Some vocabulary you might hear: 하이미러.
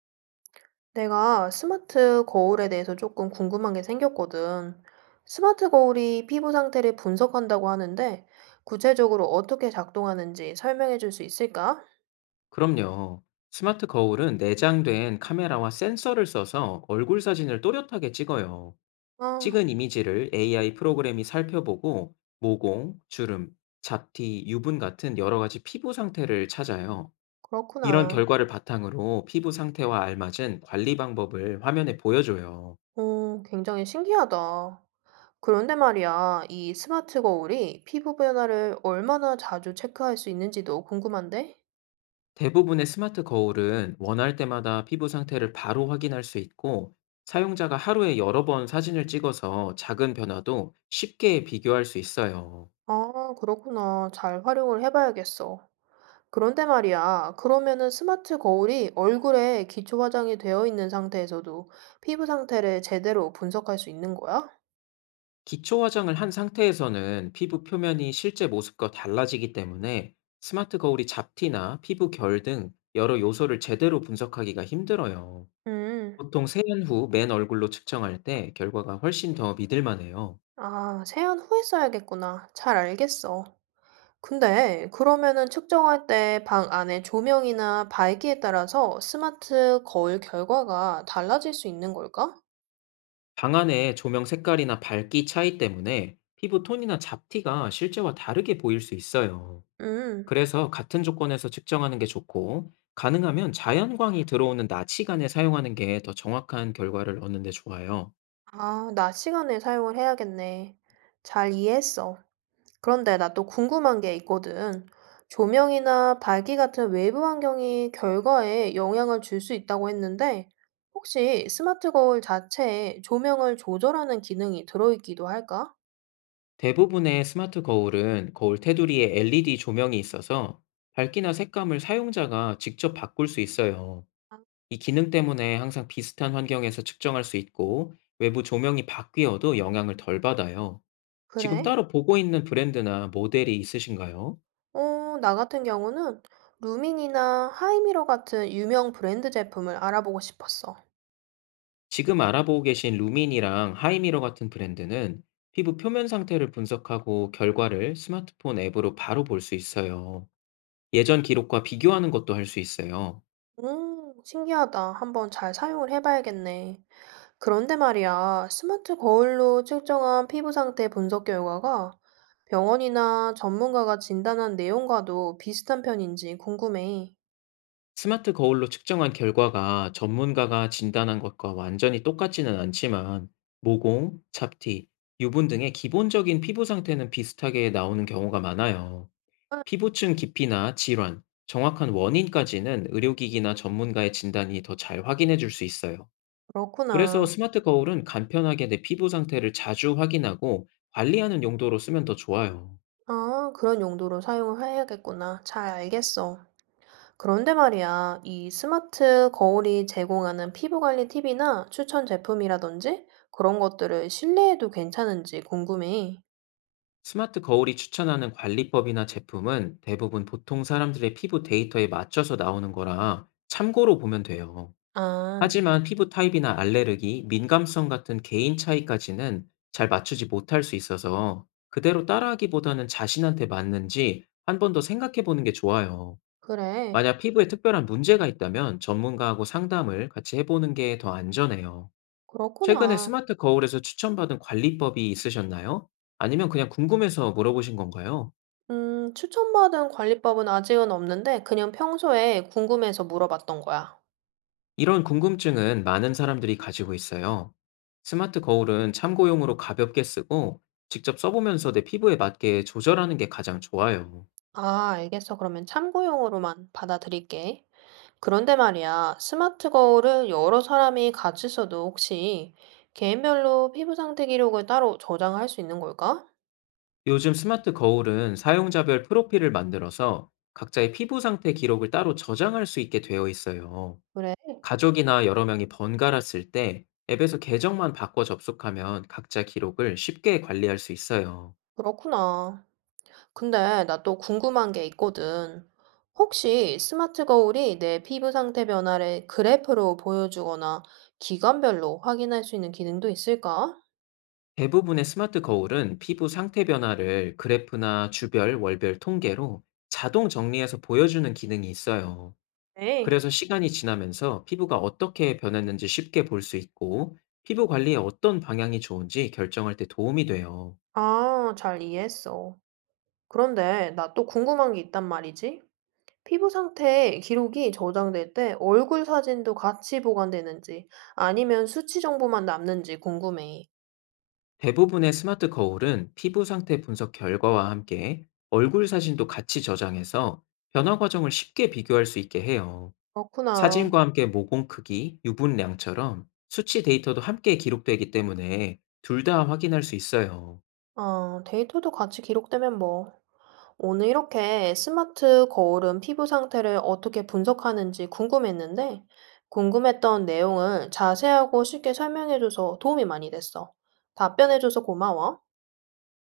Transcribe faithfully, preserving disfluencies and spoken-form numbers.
내가 스마트 거울에 대해서 조금 궁금한 게 생겼거든. 스마트 거울이 피부 상태를 분석한다고 하는데, 구체적으로 어떻게 작동하는지 설명해 줄 수 있을까? 그럼요. 스마트 거울은 내장된 카메라와 센서를 써서 얼굴 사진을 또렷하게 찍어요. 아, 찍은 이미지를 에이아이 프로그램이 살펴보고 모공, 주름, 잡티, 유분 같은 여러 가지 피부 상태를 찾아요. 이런 그렇구나. 결과를 바탕으로 피부 상태와 알맞은 관리 방법을 화면에 보여줘요. 오, 굉장히 신기하다. 그런데 말이야, 이 스마트 거울이 피부 변화를 얼마나 자주 체크할 수 있는지도 궁금한데? 대부분의 스마트 거울은 원할 때마다 피부 상태를 바로 확인할 수 있고, 사용자가 하루에 여러 번 사진을 찍어서 작은 변화도 쉽게 비교할 수 있어요. 아, 그렇구나. 잘 활용을 해봐야겠어. 그런데 말이야, 그러면은 스마트 거울이 얼굴에 기초 화장이 되어 있는 상태에서도 피부 상태를 제대로 분석할 수 있는 거야? 기초 화장을 한 상태에서는 피부 표면이 실제 모습과 달라지기 때문에 스마트 거울이 잡티나 피부 결 등 여러 요소를 제대로 분석하기가 힘들어요. 음, 보통 세안 후 맨 얼굴로 측정할 때 결과가 훨씬 더 믿을만해요. 아, 세안 후에 써야겠구나. 잘 알겠어. 근데 그러면은 측정할 때 방 안의 조명이나 밝기에 따라서 스마트 거울 결과가 달라질 수 있는 걸까? 방 안의 조명 색깔이나 밝기 차이 때문에 피부 톤이나 잡티가 실제와 다르게 보일 수 있어요. 음, 그래서 같은 조건에서 측정하는 게 좋고, 가능하면 자연광이 들어오는 낮 시간에 사용하는 게 더 정확한 결과를 얻는 데 좋아요. 아, 낮 시간에 사용을 해야겠네. 잘 이해했어. 그런데 나 또 궁금한 게 있거든. 조명이나 밝기 같은 외부 환경이 결과에 영향을 줄 수 있다고 했는데, 혹시 스마트 거울 자체에 조명을 조절하는 기능이 들어있기도 할까? 대부분의 스마트 거울은 거울 테두리에 엘이디 조명이 있어서 밝기나 색감을 사용자가 직접 바꿀 수 있어요. 아, 이 기능 때문에 항상 비슷한 환경에서 측정할 수 있고, 외부 조명이 바뀌어도 영향을 덜 받아요. 지금 그래? 따로 보고 있는 브랜드나 모델이 있으신가요? 어, 나 같은 경우는 루민이나 하이미러 같은 유명 브랜드 제품을 알아보고 싶었어. 지금 알아보고 계신 루민이랑 하이미러 같은 브랜드는 피부 표면 상태를 분석하고 결과를 스마트폰 앱으로 바로 볼 수 있어요. 예전 기록과 비교하는 것도 할 수 있어요. 음, 신기하다. 한번 잘 사용을 해봐야겠네. 그런데 말이야, 스마트 거울로 측정한 피부 상태 분석 결과가 병원이나 전문가가 진단한 내용과도 비슷한 편인지 궁금해. 스마트 거울로 측정한 결과가 전문가가 진단한 것과 완전히 똑같지는 않지만 모공, 잡티, 유분 등의 기본적인 피부 상태는 비슷하게 나오는 경우가 많아요. 아, 피부층 깊이나 질환, 정확한 원인까지는 의료기기나 전문가의 진단이 더 잘 확인해 줄 수 있어요. 그래서 그렇구나. 스마트 거울은 간편하게 내 피부 상태를 자주 확인하고 관리하는 용도로 쓰면 더 좋아요. 아, 그런 용도로 사용을 해야겠구나. 잘 알겠어. 그런데 말이야, 이 스마트 거울이 제공하는 피부 관리 팁이나 추천 제품이라든지 그런 것들을 신뢰해도 괜찮은지 궁금해. 스마트 거울이 추천하는 관리법이나 제품은 대부분 보통 사람들의 피부 데이터에 맞춰서 나오는 거라 참고로 보면 돼요. 아, 하지만 피부 타입이나 알레르기, 민감성 같은 개인 차이까지는 잘 맞추지 못할 수 있어서 그대로 따라하기보다는 자신한테 맞는지 한 번 더 생각해 보는 게 좋아요. 그래. 만약 피부에 특별한 문제가 있다면 전문가하고 상담을 같이 해보는 게 더 안전해요. 최근에 그렇구나. 스마트 거울에서 추천받은 관리법이 있으셨나요? 아니면 그냥 궁금해서 물어보신 건가요? 음, 추천받은 관리법은 아직은 없는데 그냥 평소에 궁금해서 물어봤던 거야. 이런 궁금증은 많은 사람들이 가지고 있어요. 스마트 거울은 참고용으로 가볍게 쓰고 직접 써보면서 내 피부에 맞게 조절하는 게 가장 좋아요. 아, 알겠어. 그러면 참고용으로만 받아들일게. 그런데 말이야, 스마트 거울을 여러 사람이 같이 써도 혹시 개인별로 피부 상태 기록을 따로 저장할 수 있는 걸까? 요즘 스마트 거울은 사용자별 프로필을 만들어서 각자의 피부 상태 기록을 따로 저장할 수 있게 되어 있어요. 그래, 가족이나 여러 명이 번갈아 쓸 때 앱에서 계정만 바꿔 접속하면 각자 기록을 쉽게 관리할 수 있어요. 그렇구나. 근데 나 또 궁금한 게 있거든. 혹시 스마트 거울이 내 피부 상태 변화를 그래프로 보여주거나 기관별로 확인할 수 있는 기능도 있을까? 대부분의 스마트 거울은 피부 상태 변화를 그래프나 주별, 월별 통계로 자동 정리해서 보여주는 기능이 있어요. 네. 그래서 시간이 지나면서 피부가 어떻게 변했는지 쉽게 볼 수 있고, 피부 관리에 어떤 방향이 좋은지 결정할 때 도움이 돼요. 아, 잘 이해했어. 그런데 나 또 궁금한 게 있단 말이지. 피부 상태 기록이 저장될 때 얼굴 사진도 같이 보관되는지 아니면 수치 정보만 남는지 궁금해. 대부분의 스마트 거울은 피부 상태 분석 결과와 함께 얼굴 사진도 같이 저장해서 변화 과정을 쉽게 비교할 수 있게 해요. 그렇구나. 사진과 함께 모공 크기, 유분량처럼 수치 데이터도 함께 기록되기 때문에 둘 다 확인할 수 있어요. 아, 데이터도 같이 기록되면 뭐. 오늘 이렇게 스마트 거울은 피부 상태를 어떻게 분석하는지 궁금했는데 궁금했던 내용을 자세하고 쉽게 설명해줘서 도움이 많이 됐어. 답변해줘서 고마워.